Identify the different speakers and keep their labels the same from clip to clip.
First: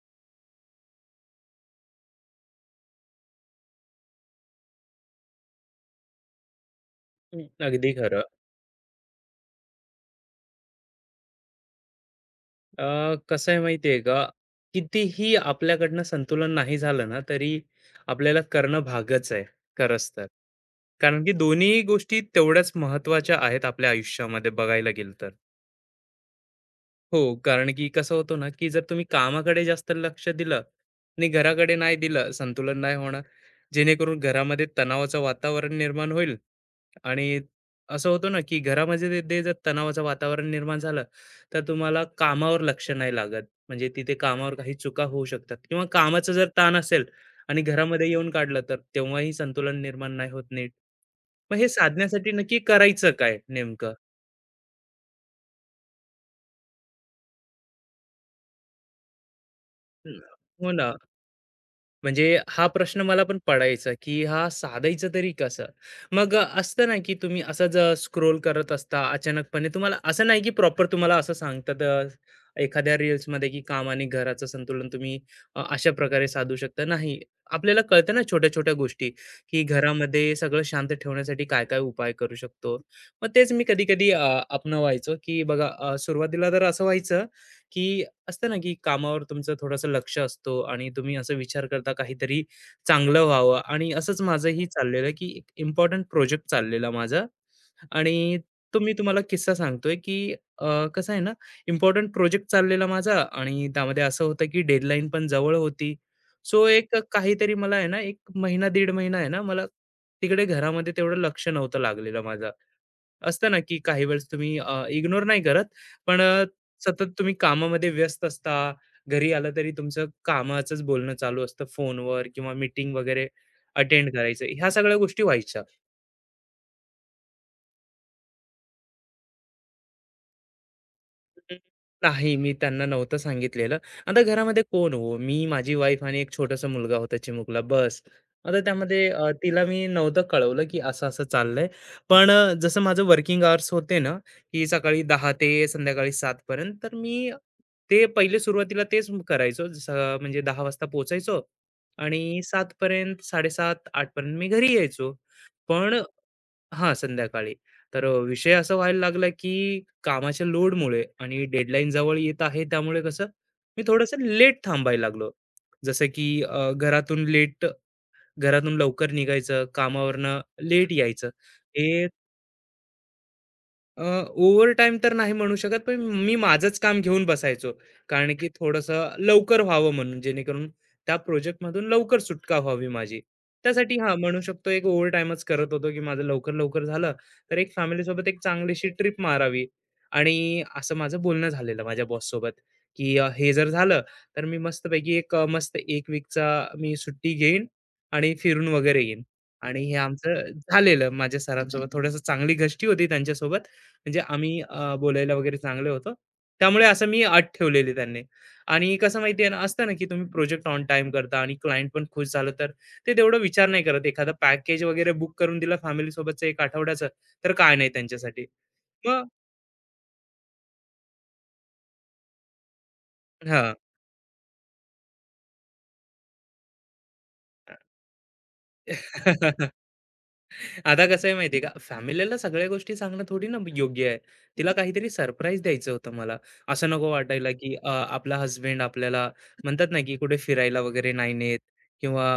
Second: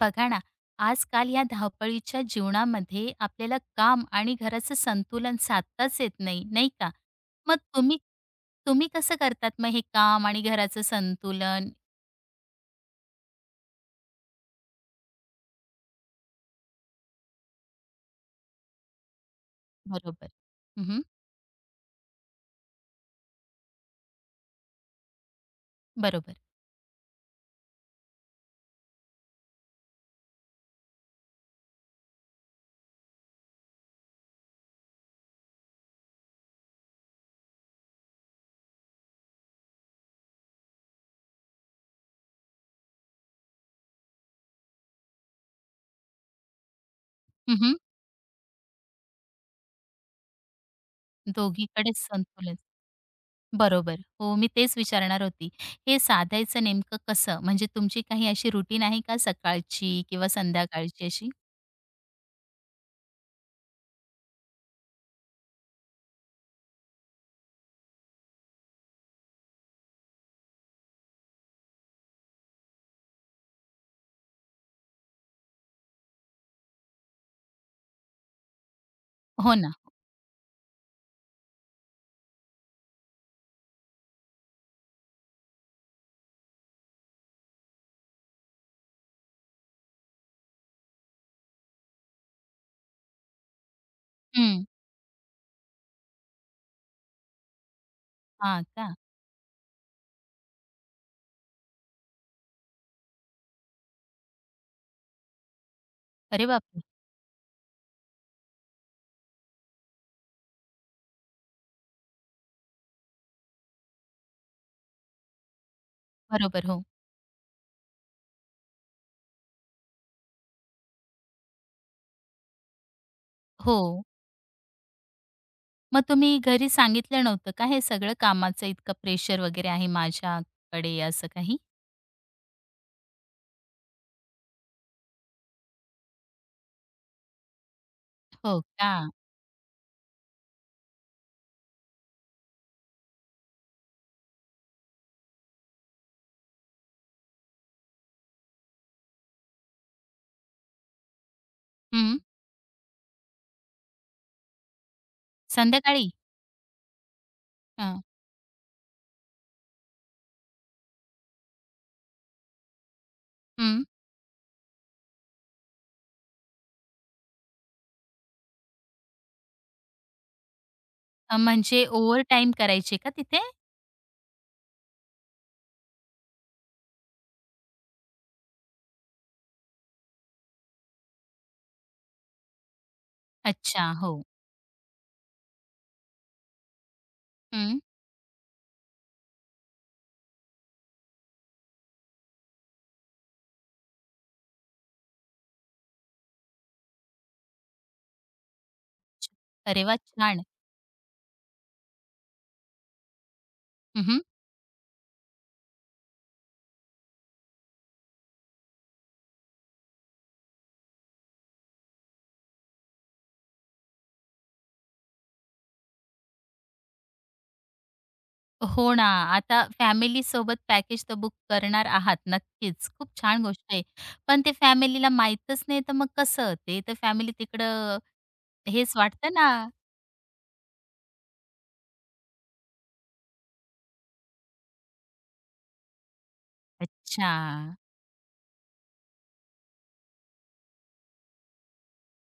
Speaker 1: बघा ना. आजकाल या धावपळीच्या जीवनामध्ये आपल्याला काम आणि घराचं संतुलन साधताच येत नाही, नाही का?
Speaker 2: हं,
Speaker 1: मग
Speaker 2: अगदी
Speaker 1: तुम्ही
Speaker 2: खरं.
Speaker 1: तुम्ही कसं करतात मग हे काम आणि घराचं संतुलन?
Speaker 2: कसं आहे माहिती आहे का, कितीही आपल्याकडनं संतुलन नाही झालं ना, तरी आपल्याला करणं भागच आहे, खरंच तर.
Speaker 1: बरोबर. उम्हम,
Speaker 2: कारण की दोन्ही गोष्टी तेवढ्याच महत्त्वाच्या आहेत आपल्या आयुष्यामध्ये बघायला गेलं तर.
Speaker 1: बरोबर.
Speaker 2: हो, कारण की कसं होतं ना, की जर तुम्ही कामाकडे जास्त लक्ष दिलं आणि घराकडे नाही दिलं, संतुलन नाही होणार. जेणेकरून घरामध्ये तणावाचं वातावरण निर्माण होईल आणि असं होतं ना, की घरामध्ये ते ते जर तणावाचं वातावरण निर्माण झालं, तर तुम्हाला कामावर लक्ष नाही लागत. म्हणजे तिथे कामावर काही चुका होऊ शकतात किंवा कामाचा जर ताण असेल आणि
Speaker 1: उम्हम,
Speaker 2: घरामध्ये येऊन काढलं, तर तेव्हाही संतुलन निर्माण नाही होत नीट. मग हे
Speaker 1: दोघीकडे
Speaker 2: साधण्यासाठी
Speaker 1: संतुलन.
Speaker 2: नक्की करायचं काय नेमकं?
Speaker 1: बरोबर हो, मी तेच विचारणार होती. हे साधायचं नेमकं कसं? म्हणजे तुमची काही अशी रुटीन आहे का, सकाळची
Speaker 2: हं,
Speaker 1: किंवा
Speaker 2: हो ना.
Speaker 1: संध्याकाळची अशी?
Speaker 2: म्हणजे हा प्रश्न मला पण पडायचा, की हा साधायचा तरी कसा? मग असतं ना, की तुम्ही असंच स्क्रोल करत असता अचानकपणे तुम्हाला असं नाही, की प्रॉपर तुम्हाला असं सांगतात एखाद्या रील्समध्ये, की काम आणि घराचं संतुलन तुम्ही अशा प्रकारे साधू शकता. नाही, आपल्याला कळतं ना छोट्या-छोट्या गोष्टी,
Speaker 1: हो
Speaker 2: की
Speaker 1: ना.
Speaker 2: घरामध्ये सगळं शांत ठेवण्यासाठी काय-काय उपाय करू शकतो. मग तेच मी कधी-कधी अपनवायचो, की बघा सुरुवातीला तर असं व्हायचं, की असतं ना की कामावर तुमचं थोडंसं लक्ष असतो आणि तुम्ही असं विचार करता काहीतरी चांगलं व्हावं आणि असंच
Speaker 1: हं.
Speaker 2: माझंही चाललेलं की एक इम्पॉर्टंट प्रोजेक्ट चाललेला माझा आणि
Speaker 1: हा
Speaker 2: तो
Speaker 1: का?
Speaker 2: मी तुम्हाला किस्सा सांगतोय की अ, कसं आहे ना, इम्पॉर्टंट प्रोजेक्ट चाललेला माझा आणि त्यामध्ये असं होतं की डेडलाईन पण जवळ होती.
Speaker 1: अरे
Speaker 2: सो
Speaker 1: बापरे.
Speaker 2: एक काहीतरी मला आहे ना, एक महिना दीड महिना आहे ना मला, तिकडे घरामध्ये तेवढं लक्ष नव्हतं लागलेलं माझं. असतं ना, की काही वेळेस तुम्ही इग्नोर नाही करत, पण
Speaker 1: बरोबर हो.
Speaker 2: सतत तुम्ही कामामध्ये व्यस्त असता. घरी आला तरी तुमचं कामाचंच बोलणं चालू असतं फोनवर किंवा मीटिंग वगैरे
Speaker 1: हो.
Speaker 2: अटेंड करायचं. ह्या सगळ्या गोष्टी व्हायच्या.
Speaker 1: मग तुम्ही घरी सांगितलं नव्हतं का, हे सगळं कामाचं इतकं प्रेशर वगैरे आहे माझ्याकडे असं
Speaker 2: हं,
Speaker 1: काही?
Speaker 2: नाही, मी त्यांना नव्हतं सांगितलेलं. आता घरामध्ये कोण हो? मी, माझी वाईफ आणि एक छोटासा मुलगा होता चिमुकला, बस. आता
Speaker 1: हो का?
Speaker 2: त्यामध्ये तिला मी नव्हतं कळवलं, की असं-असं चाललंय. पण जसं माझं वर्किंग अवर्स होते ना, की सकाळी 10 ते संध्याकाळी 7 पर्यंत, तर मी ते पहिले सुरुवातीला तेच करायचो. जसं म्हणजे 10 वाजता पोहोचायचो
Speaker 1: हं.
Speaker 2: आणि 7 पर्यंत, 7:30-8 पर्यंत मी घरी यायचो. पण
Speaker 1: संध्याकाळी?
Speaker 2: हां, संध्याकाळी.
Speaker 1: हां.
Speaker 2: तर विषय असा व्हायला लागला, की कामाच्या लोडमुळे आणि डेडलाईन जवळ येत आहे, त्यामुळे कसं मी
Speaker 1: हं.
Speaker 2: थोडंसं लेट थांबायला लागलो. जसं की अ, घरातून लेट घरातून लवकर निघायचं, कामावरनं लेट यायचं.
Speaker 1: म्हणजे
Speaker 2: हे
Speaker 1: ओव्हरटाईम करायचे का तिथे?
Speaker 2: अ, ओव्हरटाईम तर नाही म्हणू शकत, पण मी माझंच काम घेऊन बसायचो. कारण की थोडंसं लवकर व्हावं म्हणून, जेणेकरून त्या प्रोजेक्टमधून लवकर सुटका व्हावी माझी.
Speaker 1: अच्छा.
Speaker 2: त्यासाठी हां,
Speaker 1: हो.
Speaker 2: म्हणू शकतो एक ओव्हरटाईमच करत होतो, की माझं लवकर-लवकर झालं, तर एक
Speaker 1: हं.
Speaker 2: फॅमिलीसोबत एक चांगलीशी ट्रिप मारावी. आणि असं माझं बोलणं झालेलं माझ्या बॉससोबत, की हे जर झालं, तर मी मस्तपैकी एक मस्त 1 वीकचा मी सुट्टी घेईन आणि फिरून वगैरे येईन. आणि
Speaker 1: अरे
Speaker 2: हे
Speaker 1: वाह!
Speaker 2: आमचं
Speaker 1: छान.
Speaker 2: झालेलं माझ्या सरांसोबत. थोडंसं चांगली घष्टी होती त्यांच्यासोबत. म्हणजे
Speaker 1: हं.
Speaker 2: आम्ही बोलायला वगैरे चांगले होतो. त्यामुळे असं मी अट ठेवलेली त्यांनी. आणि कसं माहिती आहे ना, असतं ना, की तुम्ही प्रोजेक्ट ऑन टाइम करता आणि क्लायंट पण खुश झालं, तर ते तेवढा विचार नाही करत. एखादा पॅकेज वगैरे बुक करून दिलं फॅमिलीसोबतचं 1 आठवड्याचं, तर काय नाही त्यांच्यासाठी.
Speaker 1: हो ना.
Speaker 2: मग
Speaker 1: आता फॅमिली सोबत पॅकेज तर बुक करणार आहात नक्कीच. खूप छान गोष्ट
Speaker 2: हां.
Speaker 1: आहे. पण ते फॅमिलीला माहीतच नाही, तर मग कसं? ते तर फॅमिली तिकडं. हेच वाटतं ना.
Speaker 2: आता कसं आहे माहिती का, फॅमिलीला सगळ्या गोष्टी सांगणं थोडी ना योग्य आहे. तिला काहीतरी सरप्राईज द्यायचं होतं मला. असं नको
Speaker 1: अच्छा.
Speaker 2: वाटायला, की आपला हसबँड आपल्याला म्हणतात ना, की कुठे फिरायला वगैरे नाही नेत किंवा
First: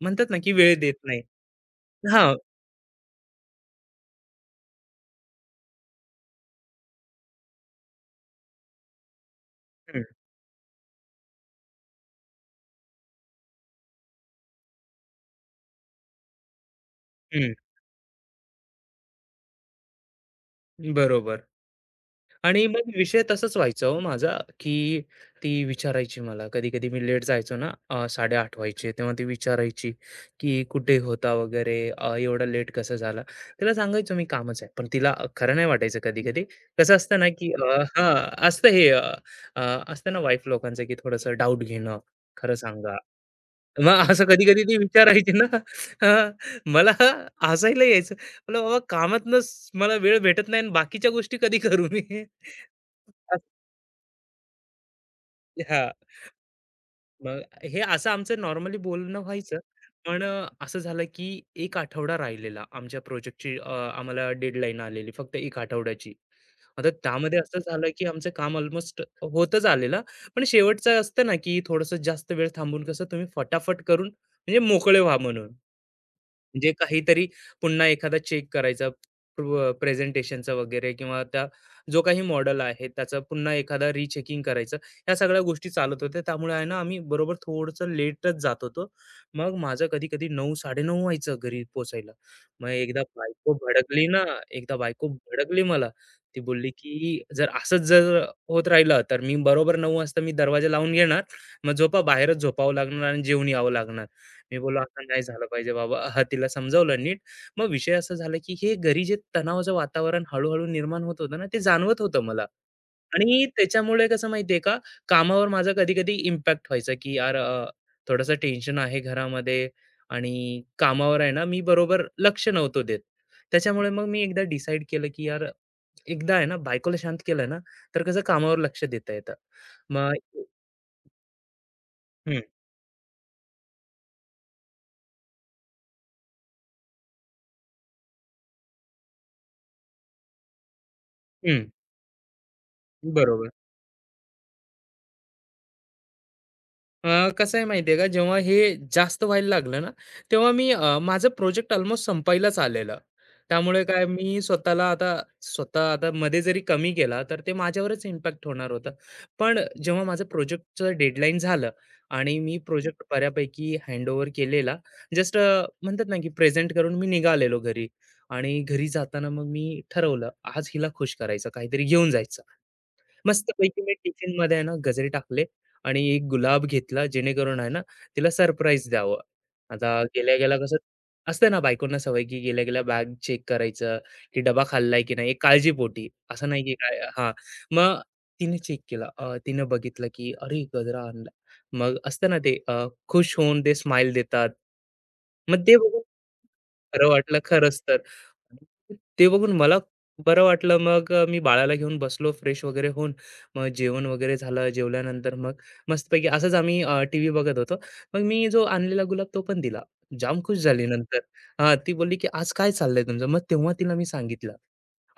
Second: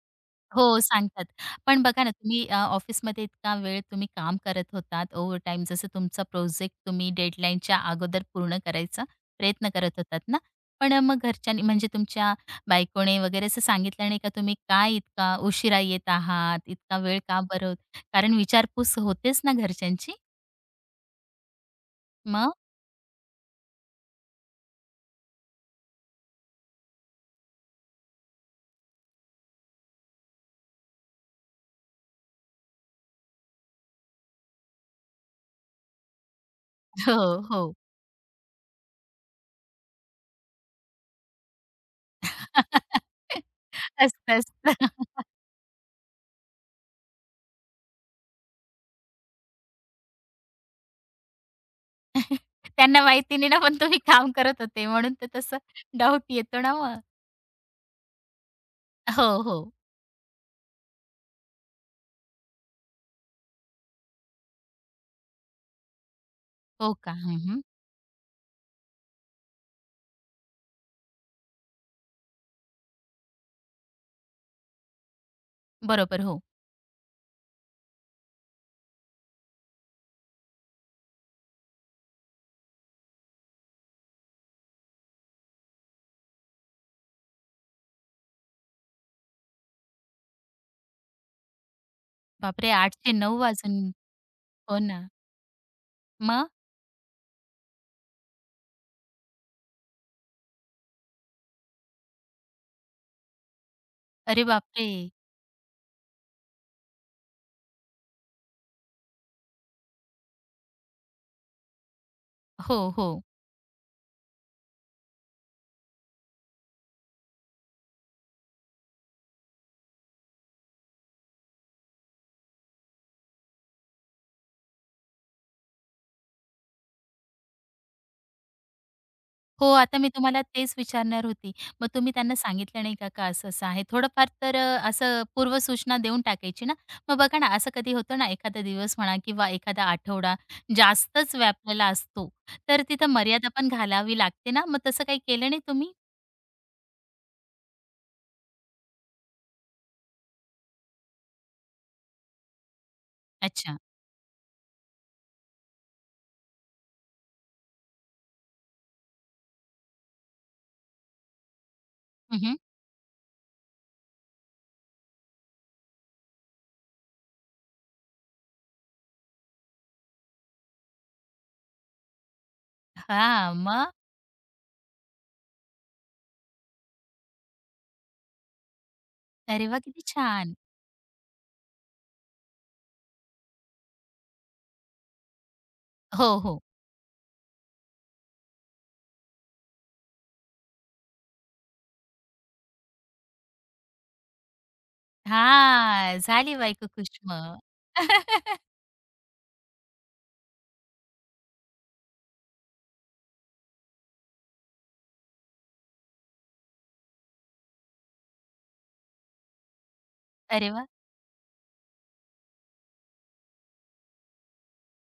Speaker 2: म्हणतात ना, की वेळ
Speaker 1: हो,
Speaker 2: देत नाही.
Speaker 1: सांगतात. पण बघा ना,
Speaker 2: हां.
Speaker 1: तुम्ही ऑफिसमध्ये इतका वेळ तुम्ही काम करत होतात, ओव्हरटाईम जसं तुमचा प्रोजेक्ट तुम्ही डेडलाईनच्या अगोदर पूर्ण करायचा प्रयत्न करत
Speaker 2: हं,
Speaker 1: होतात ना. पण मग घरच्यांनी म्हणजे तुमच्या बायकोने वगैरे असं सांगितलं नाही का, तुम्ही काय इतका उशिरा येत आहात, इतका वेळ का
Speaker 2: हं.
Speaker 1: बरं होत? कारण विचारपूस होतेच ना घरच्यांची.
Speaker 2: बरोबर.
Speaker 1: मग
Speaker 2: आणि मग विषय तसंच व्हायचा हो माझा, की ती विचारायची मला कधी-कधी मी लेट जायचो ना, 8:30 व्हायचे तेव्हा ती विचारायची, की "कुठे होता वगैरे? एवढा लेट कसा झाला?" तिला सांगायचो मी कामच आहे. पण तिला खरं नाही वाटायचं कधी-कधी. कसं
Speaker 1: हो,
Speaker 2: असतं ना, की
Speaker 1: हो.
Speaker 2: अ, हां, असतं हे अ, अ, असतं ना वाईफ लोकांचं, की थोडंसं डाउट घेणं, खरं सांगा. मग असं
Speaker 1: असतं,
Speaker 2: कधी-कधी ती
Speaker 1: असतं.
Speaker 2: विचारायची ना, हां, मला हसायला यायचं. म्हटलं, "बाबा कामातनंच मला वेळ भेटत नाही आणि बाकीच्या गोष्टी कधी करू मी?"
Speaker 1: त्यांना माहिती नाही ना, पण तुम्ही काम करत होते म्हणून तर तसं
Speaker 2: असं हां.
Speaker 1: डाऊट येतो ना मग.
Speaker 2: मग हे असं आमचं नॉर्मली बोलणं
Speaker 1: हो,
Speaker 2: व्हायचं.
Speaker 1: हो.
Speaker 2: पण असं झालं की 1 आठवडा राहिलेला आमच्या प्रोजेक्टची, आम्हाला डेडलाईन आलेली फक्त 1 आठवड्याची. आता
Speaker 1: हो का?
Speaker 2: त्यामध्ये
Speaker 1: हं,
Speaker 2: असं
Speaker 1: हं.
Speaker 2: झालं की आमचं काम ऑलमोस्ट होतच आलेलं. पण शेवटचं असतं ना की थोडंसं जास्त वेळ थांबून कसं तुम्ही फटाफट करून म्हणजे मोकळे व्हा म्हणून.
Speaker 1: बरोबर, हो.
Speaker 2: म्हणजे काहीतरी पुन्हा एखादा चेक करायचा, प्रेझेंटेशनचा वगैरे किंवा त्या जो काही मॉडेल आहे त्याचा पुन्हा एखादा रिचेकिंग करायचं. ह्या सगळ्या गोष्टी चालत होत्या, त्यामुळे आहे ना, आम्ही बरोबर थोडंसं लेटच जात होतो. मग माझं कधी कधी नऊ साडेनऊ व्हायचं घरी पोचायला. मग
Speaker 1: बापरे! 8:00 ते 9:00 वाजून.
Speaker 2: एकदा
Speaker 1: हो ना.
Speaker 2: बायको भडकली मला. ती
Speaker 1: मग?
Speaker 2: बोलली की जर असंच जर होत राहिलं, तर मी बरोबर नऊ वाजता मी दरवाजा लावून घेणार. मग झोपा बाहेरच झोपावं लागणार आणि जेवून यावं लागणार.
Speaker 1: अरे
Speaker 2: मी बोललो,
Speaker 1: बापरे!
Speaker 2: असं नाही झालं पाहिजे बाबा. हां, तिला समजावलं नीट. मग विषय असा झाला, की हे घरी जे तणावाचं वातावरण हळू-हळू निर्माण होत होतं ना, ते जाणवत होतं मला.
Speaker 1: हो, हो.
Speaker 2: आणि त्याच्यामुळे कसं माहिती आहे का, कामावर माझा कधी-कधी इम्पॅक्ट व्हायचा, की यार थोडंसं टेन्शन आहे घरामध्ये आणि कामावर आहे ना, मी बरोबर लक्ष नव्हतो देत. त्याच्यामुळे मग मी एकदा डिसाईड केलं, की यार एकदा आहे ना, बायकोला शांत केलं ना, तर कसं कामावर लक्ष देता येतं.
Speaker 1: हो, आता मी
Speaker 2: मग
Speaker 1: तुम्हाला तेच विचारणार होती. मग तुम्ही त्यांना
Speaker 2: हं,
Speaker 1: सांगितलं नाही का, का असं-असं आहे? थोडंफार तर असं पूर्वसूचना देऊन टाकायची ना. मग बघा ना, असं कधी होतं ना, एखादा दिवस म्हणा किंवा एखादा आठवडा जास्तच
Speaker 2: हं.
Speaker 1: व्यापलेला असतो, तर तिथं मर्यादा
Speaker 2: बरोबर.
Speaker 1: पण घालावी लागते ना. मग तसं काही केलं नाही तुम्ही?
Speaker 2: कसं आहे माहिती आहे का, जेव्हा हे जास्त व्हायला लागलं ना, तेव्हा मी माझं प्रोजेक्ट ऑलमोस्ट संपायलाच आलेलं.
Speaker 1: अच्छा.
Speaker 2: त्यामुळे काय मी स्वतः आता मध्ये जरी कमी केला, तर ते माझ्यावरच इम्पॅक्ट होणार होता. पण जेव्हा माझं प्रोजेक्टचं डेडलाईन झालं आणि
Speaker 1: हं,
Speaker 2: मी
Speaker 1: हं.
Speaker 2: प्रोजेक्ट बऱ्यापैकी हँडओव्हर केलेला. जस्ट म्हणतात ना, की प्रेझेंट करून मी निघालेलो घरी. आणि घरी जाताना मग मी ठरवलं, आज हिला खुश करायचं, काहीतरी घेऊन जायचं. मस्तपैकी
Speaker 1: मग?
Speaker 2: मी टिफिनमध्ये आहे ना गजरे टाकले आणि एक गुलाब घेतला, जेणेकरून आहे ना, तिला सरप्राईज द्यावं.
Speaker 1: अरे वाह!
Speaker 2: आता
Speaker 1: किती
Speaker 2: गेल्या
Speaker 1: छान.
Speaker 2: गेल्या कसं असतं ना बायकोंना सवय, की गेल्या गेल्या बॅग चेक करायचं, की डबा खाल्लाय की नाही, एक काळजीपोटी.
Speaker 1: हो,
Speaker 2: असं
Speaker 1: हो.
Speaker 2: नाही की काय हां. मग तिने चेक केला. तिनं बघितलं की "अरे, गजरा आणला." मग असतं ना ते खुश होऊन ते स्माईल देतात. मग ते बघून
Speaker 1: हां, झाली बायको
Speaker 2: खरं
Speaker 1: खुश
Speaker 2: वाटलं
Speaker 1: मग.
Speaker 2: खरंच तर. आणि ते बघून मला बरं वाटलं. मग मी बाळाला घेऊन बसलो फ्रेश वगैरे होऊन. मग जेवण वगैरे झालं. जेवल्यानंतर मग मस्तपैकी असंच आम्ही टीव्ही बघत होतो. मग मी जो आणलेला गुलाब तो पण दिला. जाम खुश
Speaker 1: अरे वाह!
Speaker 2: झाली नंतर. हां, ती बोलली, की "आज काय चाललंय तुमचं?" मग तेव्हा तिला मी सांगितलं.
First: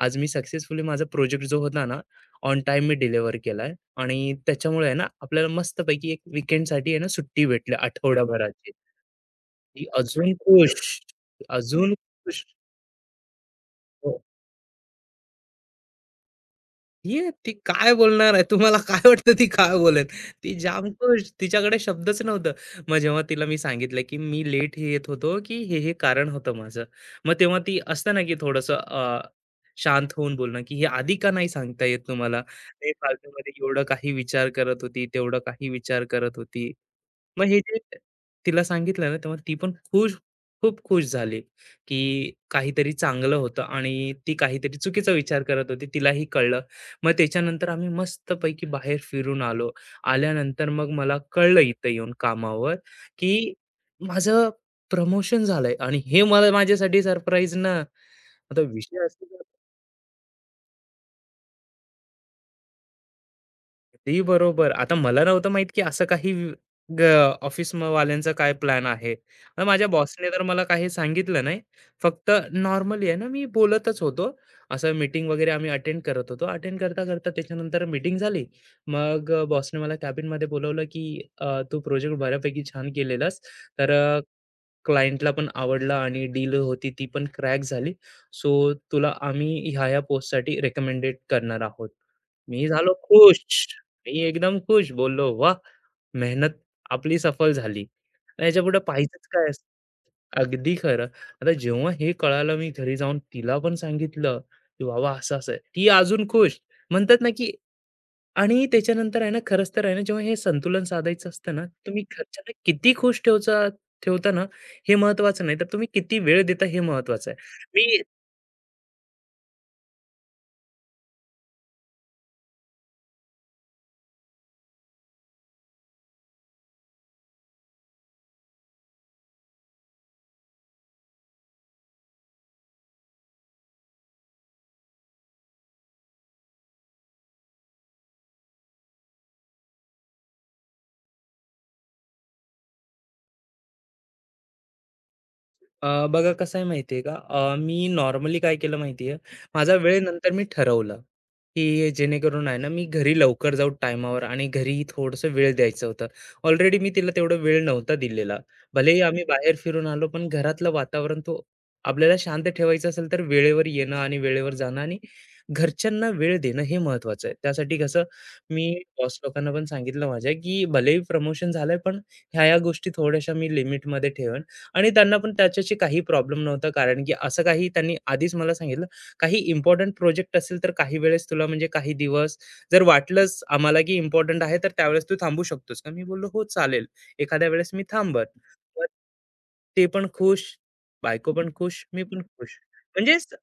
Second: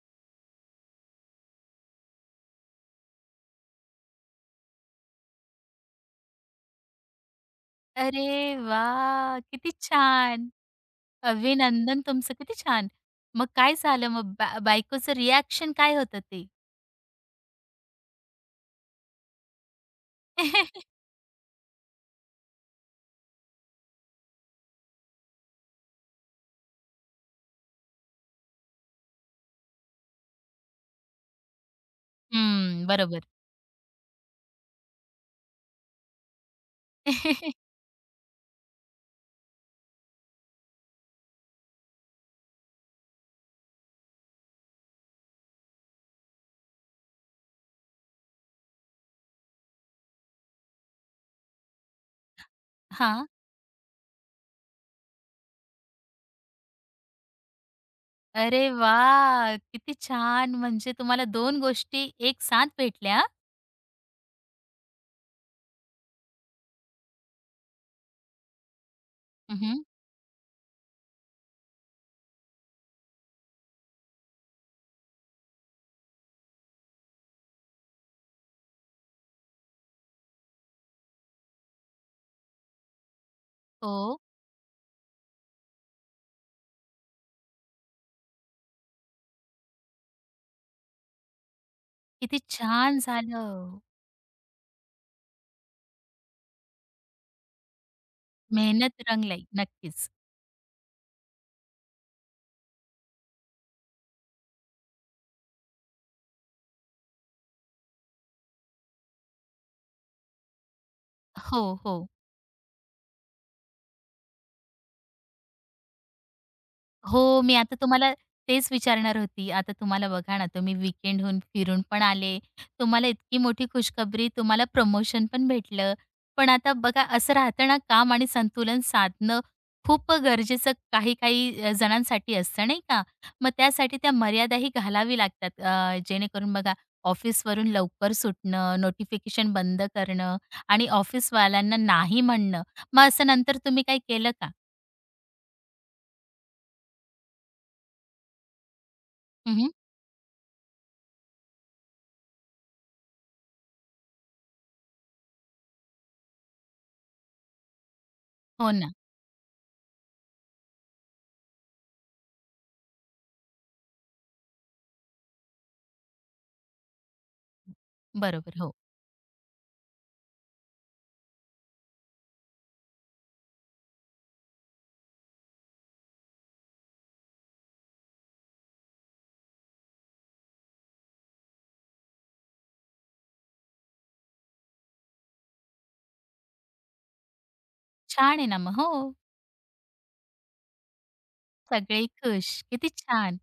Speaker 2: आज मी सक्सेसफुली माझा प्रोजेक्ट जो होता ना, ऑन टाईम मी डिलिव्हर केलाय आणि त्याच्यामुळे आहे ना, आपल्याला मस्तपैकी एक वीकेंडसाठी आहे ना, सुट्टी भेटली
Speaker 1: अरे
Speaker 2: आठवडाभराची.
Speaker 1: वाह! किती
Speaker 2: ती अजून
Speaker 1: छान.
Speaker 2: खुश, अजून
Speaker 1: अभिनंदन तुमचं,
Speaker 2: खुश.
Speaker 1: किती छान. मग काय झालं
Speaker 2: हो.
Speaker 1: मग बायकोचं रिएक्शन काय होतं ते?
Speaker 2: ये ती काय बोलणार आहे? तुम्हाला काय वाटतं ती काय बोलेल? ती जामखुश. तिच्याकडे शब्दच नव्हतं. मग जेव्हा तिला मी सांगितलं, की मी लेट हे येत होतो, की हे, हे कारण होतं माझं. मग तेव्हा ती असतं ना, की थोडंसं शांत होऊन बोलणं, की हे आधी का नाही सांगता येत तुम्हाला?
Speaker 1: हं,
Speaker 2: हे
Speaker 1: बरोबर.
Speaker 2: फालतूमध्ये एवढं काही विचार करत होती, तेवढं काही विचार करत होती. मग हे जे तिला सांगितलं ना, तेव्हा ती पण खुश, खूप खुश झाली, की काहीतरी चांगलं होतं आणि ती काहीतरी चुकीचा विचार करत होती. तिलाही कळलं. मग त्याच्यानंतर आम्ही मस्तपैकी बाहेर फिरून आलो. आल्यानंतर मग मला कळलं इथं येऊन कामावर,
Speaker 1: हां.
Speaker 2: की माझं प्रमोशन झालंय आणि हे मला माझ्यासाठी सरप्राईज ना. आता
Speaker 1: अरे
Speaker 2: विषय असा झाला,
Speaker 1: वाह! किती छान. म्हणजे तुम्हाला दोन गोष्टी एक साथ भेटल्या.
Speaker 2: अगदी बरोबर. आता मला नव्हतं माहित, की असं काही ऑफिस वाल्यांचा काय प्लॅन आहे.
Speaker 1: हं,
Speaker 2: मग
Speaker 1: हं.
Speaker 2: माझ्या बॉसने तर मला काही सांगितलं नाही. फक्त नॉर्मली आहे ना, मी बोलतच होतो. असं मीटिंग वगैरे आम्ही अटेंड करत होतो. अटेंड करता-करता त्याच्यानंतर मीटिंग झाली. मग बॉसने मला कॅबिनमध्ये बोलावलं, की "तू प्रोजेक्ट बऱ्यापैकी छान केलेलास. तर
Speaker 1: हो.
Speaker 2: क्लायंटला पण आवडला आणि डील होती ती पण क्रॅक झाली. सो तुला आम्ही ह्या-ह्या पोस्टसाठी रिकमेंडेड करणार आहोत."
Speaker 1: किती
Speaker 2: मी झालो
Speaker 1: छान
Speaker 2: खुश.
Speaker 1: झालं.
Speaker 2: मी एकदम खुश. बोललो, वा, मेहनत आपली सफल झाली." याच्यापुढे
Speaker 1: मेहनत
Speaker 2: पाहिजेच
Speaker 1: रंगलाय.
Speaker 2: काय असतं?
Speaker 1: नक्कीच.
Speaker 2: अगदी खरं. आता जेव्हा हे कळालं मी घरी जाऊन तिला पण सांगितलं, की "बाबा असं-असं आहे." ती अजून खुश. म्हणतात ना, की आणि त्याच्यानंतर आहे ना, खरंच तर आहे ना, जेव्हा हे संतुलन साधायचं असतं
Speaker 1: हो,
Speaker 2: ना, तुम्ही
Speaker 1: हो.
Speaker 2: घरच्यांना किती खुश ठेवता ना, हे महत्त्वाचं नाही, तर तुम्ही किती वेळ देता हे महत्त्वाचं आहे.
Speaker 1: हो, मी आता
Speaker 2: मी
Speaker 1: तुम्हाला तेच विचारणार होती. आता तुम्हाला बघा ना, तुम्ही वीकेंडहून फिरून पण आले. तुम्हाला इतकी मोठी खुशखबरी, तुम्हाला प्रमोशन पण भेटलं. पण आता बघा असं राहतं ना, काम आणि संतुलन साधणं खूप गरजेचं काही-काही जणांसाठी असतं, नाही का? मग त्यासाठी त्या मर्यादाही घालावी लागतात. जेणेकरून बघा, ऑफिसवरून लवकर सुटणं, नोटिफिकेशन बंद करणं आणि ऑफिसवाल्यांना नाही म्हणणं. मग असं नंतर तुम्ही काही केलं का?
Speaker 2: बघा कसं आहे माहिती का? मी नॉर्मली काय केलं माहिती आहे?
Speaker 1: हं.
Speaker 2: माझा वेळेनंतर मी ठरवलं, की जेणेकरून आहे ना, मी घरी लवकर जाऊ टायमावर आणि घरी थोडंसं वेळ द्यायचं होतं. ऑलरेडी मी तिला तेवढा वेळ नव्हता दिलेला.
Speaker 1: हो ना.
Speaker 2: भलेही आम्ही बाहेर फिरून आलो, पण घरातलं वातावरण तो आपल्याला शांत ठेवायचं असेल, तर वेळेवर येणं आणि वेळेवर जाणं आणि घरच्यांना वेळ देणं हे महत्त्वाचं आहे. त्यासाठी कसं
Speaker 1: बरोबर,
Speaker 2: मी
Speaker 1: हो.
Speaker 2: बॉस लोकांना पण सांगितलं माझ्या, की भलेही प्रमोशन झालंय, पण ह्या-ह्या गोष्टी थोड्याशा मी लिमिटमध्ये ठेवेन. आणि त्यांना पण त्याच्याशी काही प्रॉब्लेम नव्हता. कारण की असं काही त्यांनी आधीच मला सांगितलं, "काही इम्पोर्टंट प्रोजेक्ट असेल तर काही वेळेस तुला म्हणजे काही दिवस, जर वाटलंच आम्हाला की इम्पोर्टंट आहे, तर त्यावेळेस तू थांबू शकतोस का?" मी बोललो, "हो, चालेल. एखाद्या वेळेस मी थांबत."
Speaker 1: छान आहे ना मग.
Speaker 2: तर
Speaker 1: हो.
Speaker 2: ते पण खुश, बायको पण खुश,
Speaker 1: सगळे
Speaker 2: मी पण
Speaker 1: खुश.
Speaker 2: खुश.
Speaker 1: किती
Speaker 2: म्हणजे
Speaker 1: छान.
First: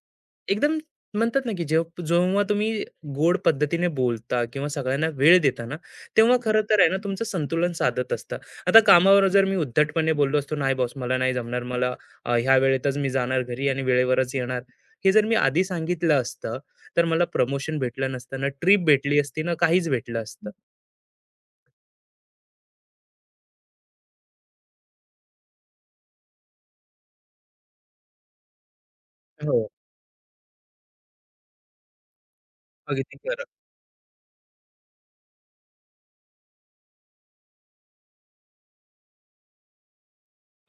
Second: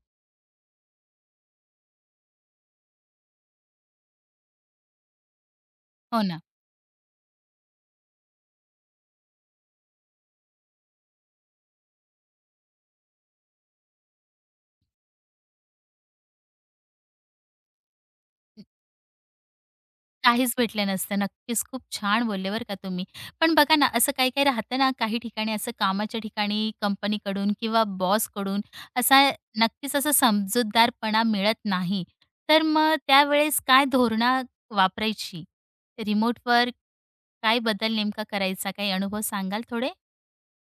Speaker 2: एकदम म्हणतात ना, की जेव्हा जेव्हा तुम्ही गोड पद्धतीने बोलता किंवा सगळ्यांना वेळ देता ना,
Speaker 1: हो
Speaker 2: तेव्हा
Speaker 1: ना.
Speaker 2: खरं तर आहे ना, तुमचं संतुलन साधत असता. आता कामावर जर मी उद्धटपणे बोललो असतो, "नाही बॉस, मला नाही जमणार. मला ह्या वेळेतच मी जाणार घरी आणि वेळेवरच येणार." हे जर मी आधी सांगितलं असतं, तर मला प्रमोशन भेटलं नसतं, ना ट्रिप भेटली असती, ना काहीच भेटलं असतं.
Speaker 1: काहीच भेटलं नसतं. नक्कीच खूप छान बोलले बरं का तुम्ही. पण बघा ना, असं काही-काही राहतं ना, काही ठिकाणी असं कामाच्या ठिकाणी कंपनीकडून किंवा बॉसकडून असा
Speaker 2: हो,
Speaker 1: नक्कीच असा समजूतदारपणा मिळत नाही. तर मग
Speaker 2: अगदी.
Speaker 1: त्यावेळेस काय वापरायची? रिमोटवर काय बदल नेमका करायचा? काही अनुभव सांगाल थोडे?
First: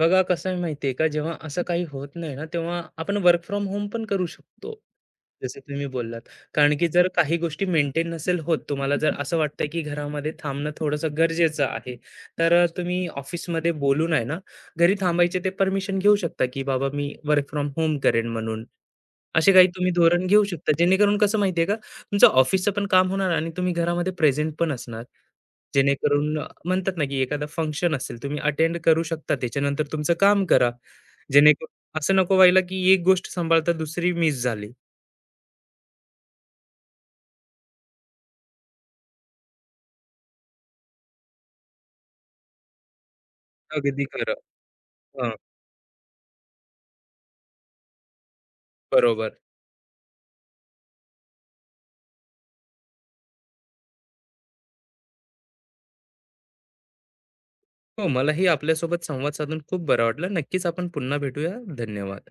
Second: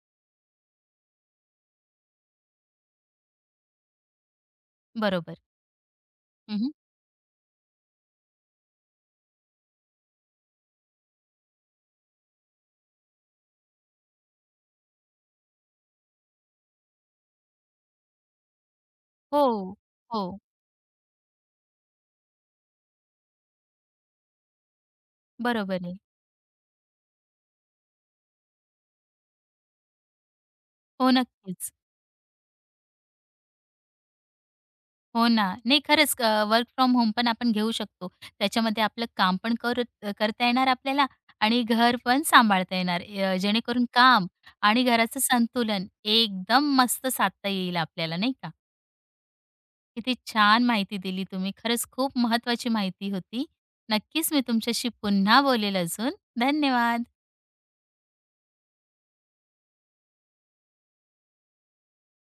Speaker 2: बघा कसं आहे माहितीये का, जेव्हा असं काही होत नाही ना, तेव्हा आपण वर्क फ्रॉम होम पण करू शकतो,
Speaker 1: बरोबर.
Speaker 2: जसं तुम्ही बोललात.
Speaker 1: हं,
Speaker 2: कारण की जर काही गोष्टी मेंटेन नसेल होत, तुम्हाला जर असं वाटतंय की घरामध्ये थांबणं थोडंसं गरजेचं आहे, तर तुम्ही ऑफिसमध्ये बोलून आहे ना, घरी थांबायचे ते परमिशन घेऊ शकता, की बाबा मी वर्क फ्रॉम होम करेन म्हणून. असे काही
Speaker 1: हो.
Speaker 2: तुम्ही धोरण
Speaker 1: हो.
Speaker 2: घेऊ शकता, जेणेकरून कसं माहिती आहे का, तुमचं ऑफिसचं पण काम होणार आणि तुम्ही घरामध्ये प्रेझेंट पण असणार.
Speaker 1: बरोबर आहे.
Speaker 2: जेणेकरून म्हणतात ना, की एखादा फंक्शन असेल, तुम्ही अटेंड करू शकता. त्याच्यानंतर तुमचं काम करा.
Speaker 1: हो, नक्कीच.
Speaker 2: जेणेकरून असं नको व्हायला, की एक गोष्ट सांभाळता दुसरी मिस झाली.
Speaker 1: हो ना. नाही, खरंच वर्क फ्रॉम होम पण आपण घेऊ शकतो. त्याच्यामध्ये आपलं काम पण करत करता येणार आपल्याला आणि घर पण सांभाळता येणार. जेणेकरून
Speaker 2: अगदी
Speaker 1: काम
Speaker 2: खरं.
Speaker 1: आणि घराचं
Speaker 2: हां,
Speaker 1: संतुलन एकदम मस्त साधता येईल आपल्याला, नाही का?
Speaker 2: बरोबर.
Speaker 1: किती छान माहिती दिली तुम्ही. खरंच खूप महत्त्वाची माहिती होती. नक्कीच मी तुमच्याशी पुन्हा बोलेल अजून. धन्यवाद.
Speaker 2: हो, मलाही आपल्यासोबत संवाद साधून खूप बरं वाटलं. नक्कीच आपण पुन्हा भेटूया. धन्यवाद.